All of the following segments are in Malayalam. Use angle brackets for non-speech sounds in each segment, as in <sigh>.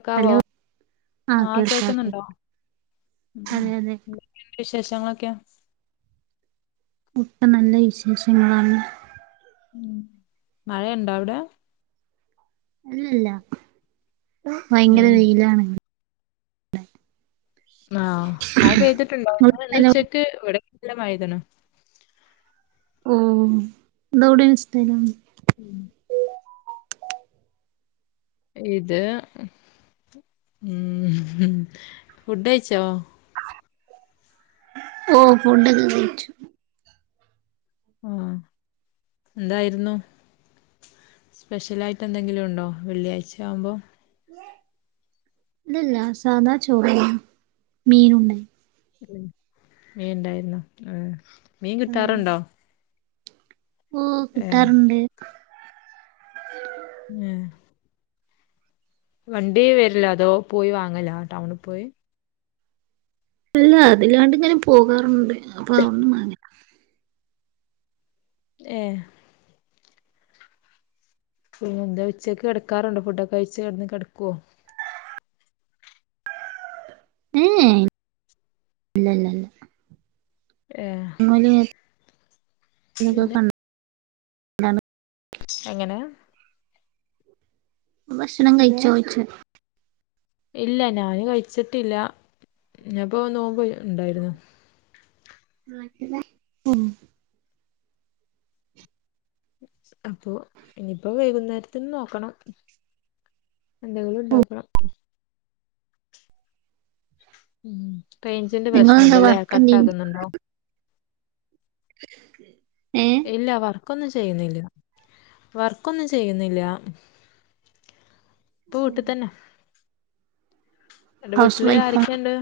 ക്കാവോ ഹലോ ആഹ് കേൾക്കാം കേ കേൾക്കുന്നുണ്ടോ ഉം അതെ അതെ എന്ത വിശേഷങ്ങളൊക്കെ. ഇപ്പം നല്ല വിശേഷങ്ങളാണ്. ഉം മഴണ്ടോ അവിടെ ഇല്ലല്ല ഭയങ്കര ഏഹ് വെയിലാണ്. ആഹ് മഴ പെയ്തിട്ടുണ്ടോ ഇന്ന് ഉച്ചക്ക് ഇവിടനല്ല മഴ പെഴ്ത്ണ്. ഊം ഇതെവിടെണ് സ്ഥലം. ഉം ഇത് ഉം ഫുഡ് കഴിച്ചോ ഓഹ് ഫുഡൊക്കെ കയിച്ചു. ആഹ് എന്തായിരുന്നു. സ്പെഷ്യലായിട്ട് എന്തെങ്കിലും ഉണ്ടോ വെള്ളിയാഴ്ച ആവുമ്പോ. ഇല്ലല്ല സാധാ ചോറും മീനും ഇണ്ടെയ്നിം ഉം മീൻ ഇണ്ടായിരുന്നോ ആഹ് മീൻ അതെ അതെ കിട്ടാറുണ്ടോ? ഓഹ് ഏഹ് കിട്ടാറുണ്ട്. ഏഹ് വണ്ടി വരലാ അതോ പോയി വാങ്ങല ടൗണിൽ പോയി. ഇല്ല അതില്ലാണ്ട് ഇങ്ങനും പോകാറുണ്ട് അപ്പൊ അവ്ട്ന്ന് മാങ്ങല ഏഹ് പിന്നെന്താ ഉച്ചയ്ക്ക് കെടക്കാറുണ്ടോ ഫുഡൊക്കെ കഴിച്ച് അവ്ട്ന്ന് കെടക്കോ ഏഹേ ഇല്ലല്ല ഏഹ് ഇല്ല <unintelligible> എങ്ങനെ ഭക്ഷണം കഴിച്ചോ ചോയ്ച്ചാ ഇല്ല ഞാന് കയ്ച്ചിട്ടില്ല ന്ന്പ്പോ നോമ്പ് ഇണ്ടായിരുന്നു നാട്ടിലാ ഉം അപ്പൊ ഇനിയിപ്പോ വൈകുന്നേരത്തിന് നോക്കണം എന്തെങ്കിലു ഓഹ് ഇണ്ടാക്കണം ഉം റെയ്ജിന്റെ നിങ്ങളെന്താ പ്രശ്നണ്ട്ല്ലേ വർക്കെന്തേലും കട്ടാകുന്നുണ്ടോ ഏഹ് ഇല്ല വർക്കൊന്നും ചെയ്യുന്നില്ല വർക്കൊന്നും ചെയ്യുന്നില്ല ഇപ്പൊ വീട്ട്തന്നെ അന്റെ ഹൗസ് വീട്ടില് വൈഫാ ആരൊക്കെണ്ട്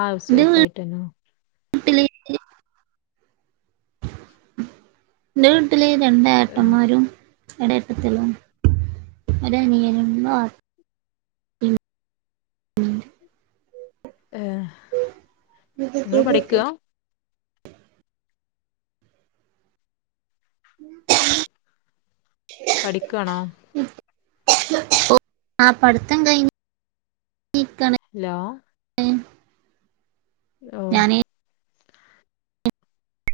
ആഹ് ഹൗസ് എന്റെ വീ വൈഫായിട്ടന്നെ ആണ് വീട്ടില് ന്റെ വീട്ടില് രണ്ടേട്ടന്മാരും ഒരേട്ടത്തിയുള്ളു ഒരനിയനും മാ ഏഹ് <unintelligible> <inaudible> പഠിക്കാണോ ആഹ് പഠിത്തം കഴിഞ്ഞി ഞ്ഞിക്കണ് ഹലോ ഹലോ ഞാന്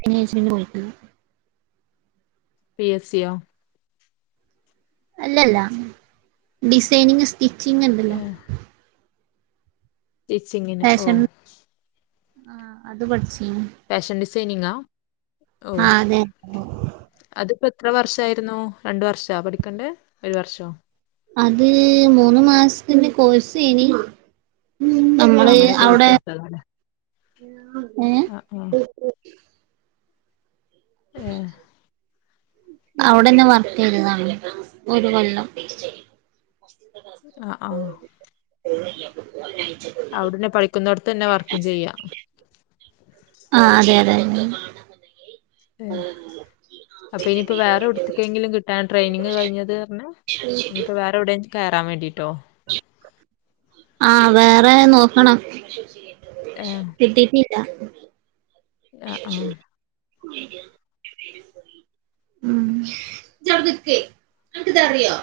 <unintelligible> പോയിട്ടില്ല പി എ സി യോ അല്ലല്ല ഡിസൈനിങ് സ്റ്റിച്ചിങ്ങ് ണ്ടല്ലോ സ്റ്റിച്ചിങ്ങിനാ ഓഹ് ആഹ് അത് പട്ച്ചീന് ഫേഷൻ ഡിസൈനിങ്ങാ ഓഹ് ആ അതെ അതിപ്പോ എത്ര വർഷായിരുന്നു രണ്ട് വർഷാ പഠിക്കണ്ടേ ഒരു വർഷോ അത് മൂന്ന് മാസ്ത്തിന്റെ കോഴ്സേനി ആ അമ്മള് അങ്ങനെ കോഴ്സ് അവിടെ എടുത്തതാല്ലേ ഏഹ് ആ ആ ഏഹ് അവിടന്നെ വർക്കെയ്തതാണ് ഒരു കൊല്ലം അഹ് ആഹ് എ ചെ അവിടുന്നെ പഠിക്കുന്നോട്ത്തന്നെ വർക്കും ചെയ്യാം ആഹ് അതെ യതെ ഏഹ് അപ്പൊ ഇനിയിപ്പോ വേറെയെവിടുത്തിക്കെങ്കിലും കിട്ടാൻ ട്രെയിനിങ് കഴിഞ്ഞത്ർഞ്ഞേ ഇനിയിപ്പോ വേറെ എവിടെങ്കിലും കേറാൻ വേണ്ടിയിട്ടോ ആഹ് വേറെ നോക്കണം ഏ കിട്ടീട്ടില്ല <inaudible> ആ ആ ഉം ജ്ജവിട നിക്ക് അനക്കിതറിയോ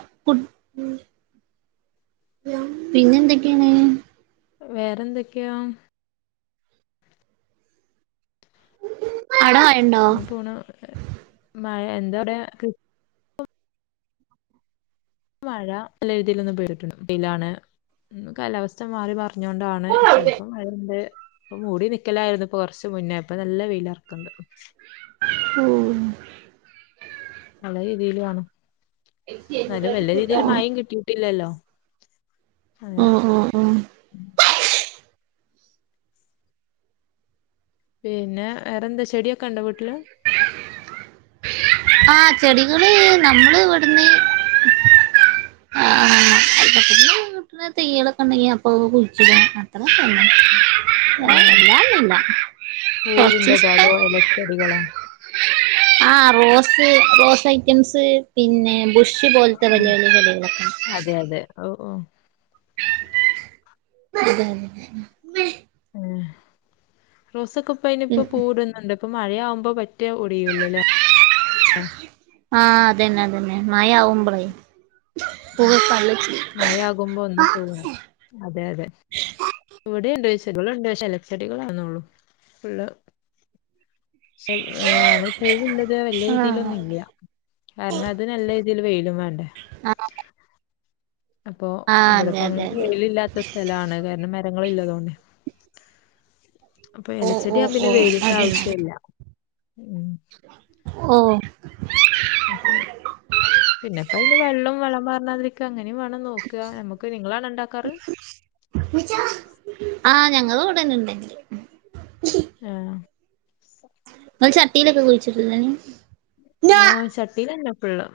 പിന്നെന്തൊക്കെയാണ് വേറെ എന്തൊക്കെയാ അട മഴ <unintelligible> പൂണ മഴ എന്താ അറിയ ക്ക് മഴ നല്ല രീതിലൊന്ന് പെയ്തിട്ടുണ്ട് പിയിലാണ് കാലാവസ്ഥ ച്ചം മാറി പറഞ്ഞൊണ്ടാണ് ഓ ചിലപ്പം മഴണ്ട് ഇപ്പ മൂടി നിക്കലായിരുന്നു ഇപ്പ കൊറച്ച മുന്നേ ഇപ്പ നല്ല വെയില ഇറക്കണ്ട് ഓഹ് നല്ല രീതിൽ വേണം നല്ല വല്ല രീതിൽ മായെ കിട്ടീട്ടല്ലല്ലോ ആഹ് ആഹ് പിന്നെ വേറെന്താ ചെടിയൊക്കെണ്ടോ വീട്ടില് ആഹ് ചെടികള് നമ്മള് ഇവിടുന്ന് ആഹ് ഏഹ് <unintelligible> <unintelligible> ചെടികളോ ആഹ് റോസ് റോസ് ഐറ്റംസ് പിന്നെ ബുഷ ആ, ആ. <unintelligible> അതെ അതെ ഓഹ് ഓഹ് അതെ അതെ റോസൊക്കെ ഇപ്പ അയിനി ഇപ്പ ഉം പൂവ്ടുന്നുണ്ട് ഇപ്പൊ മഴയാവുമ്പോ പ റ്റ ഒടിയൂല ലെ ആഹ് അതന്നെ അതന്നെ മഴ ആവുമ്പോളേ ഉം മഴ ആകുമ്പോ ഒന്ന് തന്ന അതെ അതെ ഇവിടെ ഉണ്ട് ചെടികള ഉണ്ട് പക്ഷേ ഇലച്ചെടികളണോള്ളൂ ഉള്ള പക്ഷെ ഏ നമ്മള് പൂവില്ലത് വല ആഹ് രീതിയിലൊന്നും ഇല്ല കാരണം അത് നല്ല രീതിയിൽ വെയിലും വേണ്ടേ ആ അപ്പൊ ഇവിടെപ്പോ അങ്ങനെ അതെ അതെ വെയില ഇല്ലാത്ത സ്ഥലാണ് കാരണം മരങ്ങള ഇല്ലതോണ്ടെ അപ്പൊ ഓ ഇലച്ചെടി ഓ അ പിന്നെ ഓ വെയിലിന്റെ അതന്നെ ആവശ്യം ഇല്ല ഉ ഓ അപ്പ പിന്നെപ്പ ഇ വെള്ളവും വെളം പറഞ്ഞതി അങ്ങനെയ വേണം നോക്കുക നമുക്ക് നിങ്ങളാണ് ഉണ്ടാക്കാറ് ആഹ ഞങ്ങള് ഉവിടന്നെ ഉണ്ടെങ്കില് ആഹ ൾ ചട്ടിയിലൊക്കെ കുഴിച്ചിട്ടില്ലയന് ആഹ ചട്ടീല്ലെന്നേ ഒക്കള്ളേ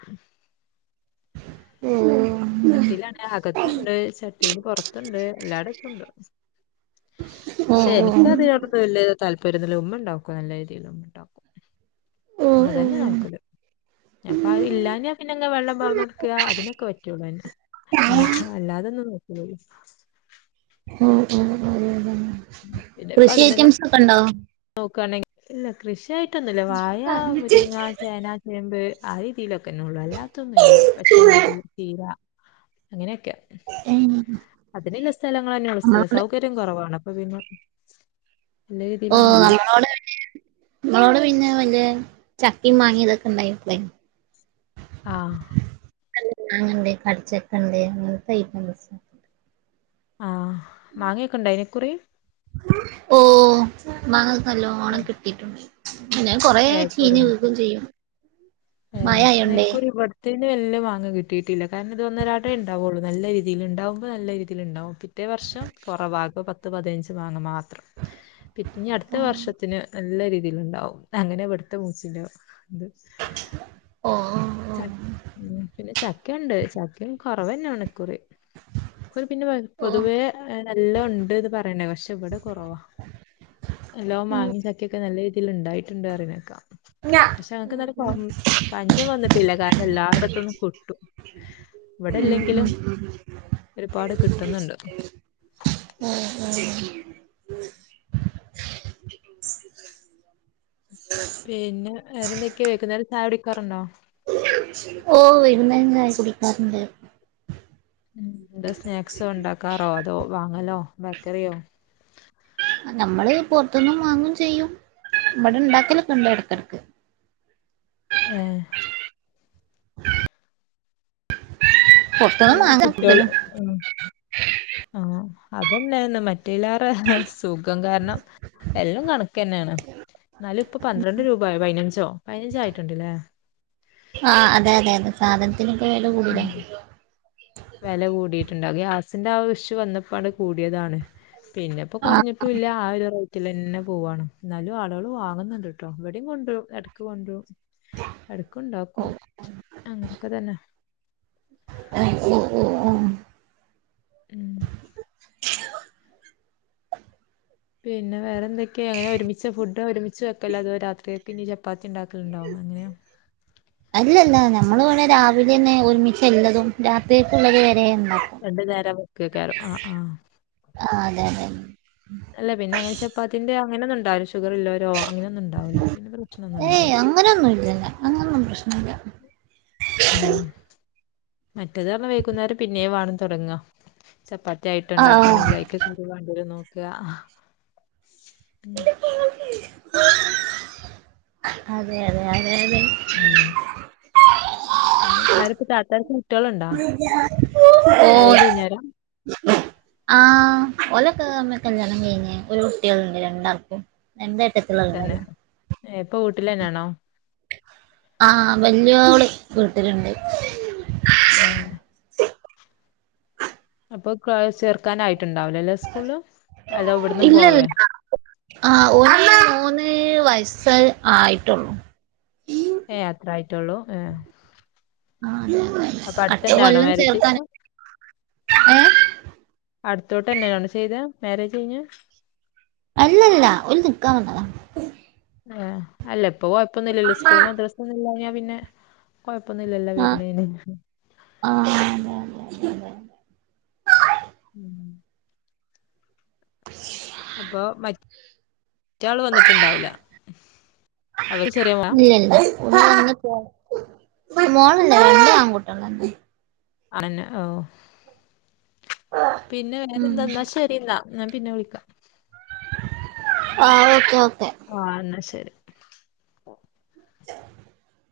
ഉം ചട്ടിയിലാണ് അകത്തുണ്ട് ചട്ടിൽ പുറത്തുണ്ട് എല്ലാടത്തുണ്ട് ഉം ഉം അതിനന്ന് വലിയ താല്പര്യംല്ല ഉമ്മ ഉണ്ടാക്കും നല്ല രീതിയിൽ ഉമ്മ ഉണ്ടാക്കും ഓ ഓ ഉമ്മ ഓ ഓ തന്നെ നോക്കല് അപ്പൊ ഇല്ലാഞാ പിന്നെ വെള്ളം പറന്നെടുക്കുക അതിനൊക്കെ വ അല്ലാതൊന്ന് നോക്കിയി ഓ ഓ കൃഷി ഐറ്റംസ് ഒക്കെ ഉണ്ടോ നോക്കുകവാണെങ്കിൽ ഇല്ല കൃഷിയായിട്ടൊന്നുല്ല വായ മുരിങ്ങ ചേന ചേമ്പ് ആ രീതിയിലൊക്കെന്നെ ഉള്ളൂ അല്ലാത്തൊന്നും ഇല്ല. പച്ചമുളക് ചീര അങ്ങനെയൊക്കെ ഏഹ് അതിനുള്ള സ്ഥലങ്ങൾ തന്നെയള്ള സ്ഥലം നമ്മളോട് സൗ ഇ കുറവാണ് അപ്പൊ അല്ല ഓ നമ്മളോടെ നമ്മളോട് പിന്നെ വല്യ ചക്ക മാങ്ങയിം ഇതൊക്കെ ഇണ്ടായിട്ട ആഹ മാങ്ങണ്ട് കടിച്ചെക്കണ്ട് അങ്ങനത്തെ ഐറ്റംസ് ആഹ മാങ്ങിയൊക്കെ ഉണ്ടായിനോ അതിനെക്കുറി ഓ മാങ്ങ നല്ലോണം കിട്ടീട്ടുണ്ട് ഞാൻ കൊറെ ഏഹ് ചീഞ് വിഗും ചെയ്യും ഹേ മഴ ന്നാ ആയോണ്ടേ ഇക്കുറി വെട് ത്ത്‌ന്ന് വെല്ല്യ മാങ്ങാ കിട്ടിയിട്ടില്ല കാരണം ഇത് ഒന്നരാടെ ണ്ടാവോള്ളൂ നല്ല രീതിയില്ണ്ടാവുമ്പോ നല്ല രീതിയില്ണ്ടാവും റ്റേ വർഷം കൊറവാകും പത്ത് പതിനഞ്ച് മാങ്ങ മാത്രം പി ഇഞ് അട്ത്ത ഓ വർഷത്തിന് നല്ല രീതിയില് ണ്ടാവും അങ്ങനെ ഇവെട്ത്തെ മൂച്ചീന്റെ ത് ഓ ച ഓ ഉം പിന്നെ ചക്കയ്ണ്ട് ചക്കയും കൊറവെന്നെണ് ഇക്കൂറി പിന്നെ ഓ പൊതുവേ നല്ല ഉണ്ട്ന്ന് പറ തെന്നെ പഷേ ഇപെടെ കൊറവാ നല്ലോം മാങ്യിം ചക്കക്കെ നല്ല ഇല്ല ഇണ്ടായിട്ട്ണ്ട് അറിനേക്കാ പക്ഷെ അങ്ങക്ക് നല്ല ഉം പഞ്ചം വന്നിട്ടില്ല കാരണം എല്ലായിടത്ത്‌ന്നും കിട്ടും ഉം വെടെല്ലെങ്കിലും ഒരുപാട് കിട്ടുന്നുണ്ട് <unintelligible> പിന്നെ വേറെന്തൊക്കെ വെയ്കു നേരം ചായട്ക്കാറുണ്ടോ ഓ വെയ്കുന്നേരം ചായ കുടിക്കാറ്ണ്ട് ഉം ന്താ സ്നാക്സോ ഇണ്ടാക്കാറോ അതോ വാങ്ങലോ ബേക്കറിയോ നമ്മള് പൊറ്ത്തുന്നും വാങ്ങും ചെയ്യും ഇബെടെ ണ്ടാക്കലൊക്കെ ണ്ട് എട്കെട്ക്ക് ഏ പുറത്തുന്ന് വാങ്ങാ കുട്ടികള് കൂടുതലും ആഹ് അതന്നെ മറ്റ റ്റിലാറേ സുഖം കാരണം എല്ലാം കണക്കെ ന്നെണ് ന്നാല് പ്പപന്ത്രണ്ട് രൂപയി പയ്നഞ്ചോ പയ്നഞ്ചാ യിട്ടുണ്ട്ലെ ആഹ് അതെ അതെ അതെ സാധനത്തിനൊക്കെ വെല കൂട്തലാ വെല കൂടിയിട്ട്ണ്ട് അഹ് ഗ്യാസിന്റെ ആ ഒര് ഇഷു വന്നപ്പാണ് കൂടിയതാണ് പിന്നെ പ്പോ ആ കൊറ്ഞ്ട്ടുല്ല ആ ഒരു റ്റ്ലെ ന്നെ പോവാണ് ന്നാലും ആളുകള് വാങ്‌ന്ണ്ട് ട്ടോ വെടിം കൊണ്ട് രും എട്ക്ക് കൊണ്ട് രും എട്ക്ണ്ടാക്കും ഓ അങ്ങൻത്തെതന്നെ <unintelligible> ഉം പിന്നെ വേറെ ന്തെക്കെ എങ്ങനെ ഒരുമിച്ചാ ഫുഡ് ഒരുമിച്ച് വക്കലാ അതോ രാത്രി പിന്നിം ചപ്പാത്തി ണ്ടാക്കല്ണ്ടോ എങ്ങനെയാ അല്ലല്ല നമ്മള് വെടെ രാവിലെ ന്നെ ഒരുമിച്ചല്ലതും രാത്രിയക്ള്ളത് വരെ ണ്ടാ രണ്ട് നേരം ക്കെക്കാരം ആഹ് ആഹ് ആ അതെ അതെ അല്ല പിന്നെ എങ്ങ്നെച്ച പ്പ അതിന്റെ അങ്ങനൊന്ന് ണ്ടാവില്ല ഷുഗറ് ല്ലോരോ അങ്ങനൊന്നുംണ്ടാവുലാ അപ്പ പിന്ന പ്രശനൊന്നും ണ്ടാവുല്ല അങ്ങനെന്നും ഇല്ലല്ല അങ്ങനൊന്നും പ്രശ്നല്ല ആഹ് മറ്റേത് റ്ഞ വെക്കുന്നേരം പിന്നേം വാണം തൊട്ങ്ങാ ചപ്പാത്തി ആയിട്ട് ആ ണ്ടാക്കാണെങ്കിലയ്ക് അതും വാണ്ടിയെരുംനോക്ക്അ <unintelligible> അതെ അതെ അതെ അതെ ഉം പിന്നെ അവര്ക്ക് ത്താത്താര്ക്ക് കുട്ടികള്ണ്ടോ മേരേജ് കഴിഞ്ഞോരാ ആഹ് ഓലൊക്കെ കല്യാണം കഴിഞ് ഒര് കുട്ടിയാള്ണ്ട് രണ്ടാൾക്കും രണ്ടേട്ടത്തിയാളാ <unintelligible> ഏഹ് പ്പ വീട്ടിലെന്നെയാണോ ആഹ് വെല്ല്യോള് വീട്ട്ല്ണ്ട് ഏഹ് അപ്പൊ ചേർക്കാനായിട്ട്ണ്ടാവുലലെ സ്കൂള്ല് അലൊ വെട്ന്നും പോവേ ആഹ് ഓന് മൂന്ന് വയസ്സ് ആയിട്ടൊള്ളൂ ഏഹ് അത്ര ആയിട്ടോള്ളൂ ഏഹ് ആ അതെ അതെ അപ്പൊ അതെ അടുത്ത അടുത്തന്നാണോ കൊല്ലം മാരേജ് ചേർക്കാൻ ഏ അടുത്തോട്ടെന്നെ ആണോ ചെയ്തെ മാരേജ് കഴിഞ്ഞെ അല്ലല്ല ഓല് നിക്കാൻ വന്നതാ ഏഹ് അല്ല ഇപ്പൊ കൊഴപ്പൊന്നുല്ലല്ലോ ആ സ്കൂളും മദ്രസേം ഒന്നുമില്ലാഞ്ഞാ പിന്നെ കൊഴപ്പൊന്നുല്ലല്ലൊ വെര്നേന് ആഹ് അതെ അതെ അതെ അതെ ഉം <inaudible> അപ്പൊ മ റ്റാ ള് വന്നിട്ട്ണ്ടാവുല്ല അവര് ചെറിയ ആളാ ഓള് വന്ന് പോയി മോളല്ല രണ്ടും ആങ്കുട്യോളെന്നെ ആ നെന്നെ ഓഹ് പിന്നെ ഉം വേറെന്താന്നാ ശ രി ന്നാ ഞാൻ പിന്നെ വിളിക്കാ ആഹ് ഓക്കേ ഓക്കെ ആഹ് ന്നാശരി <inaudible>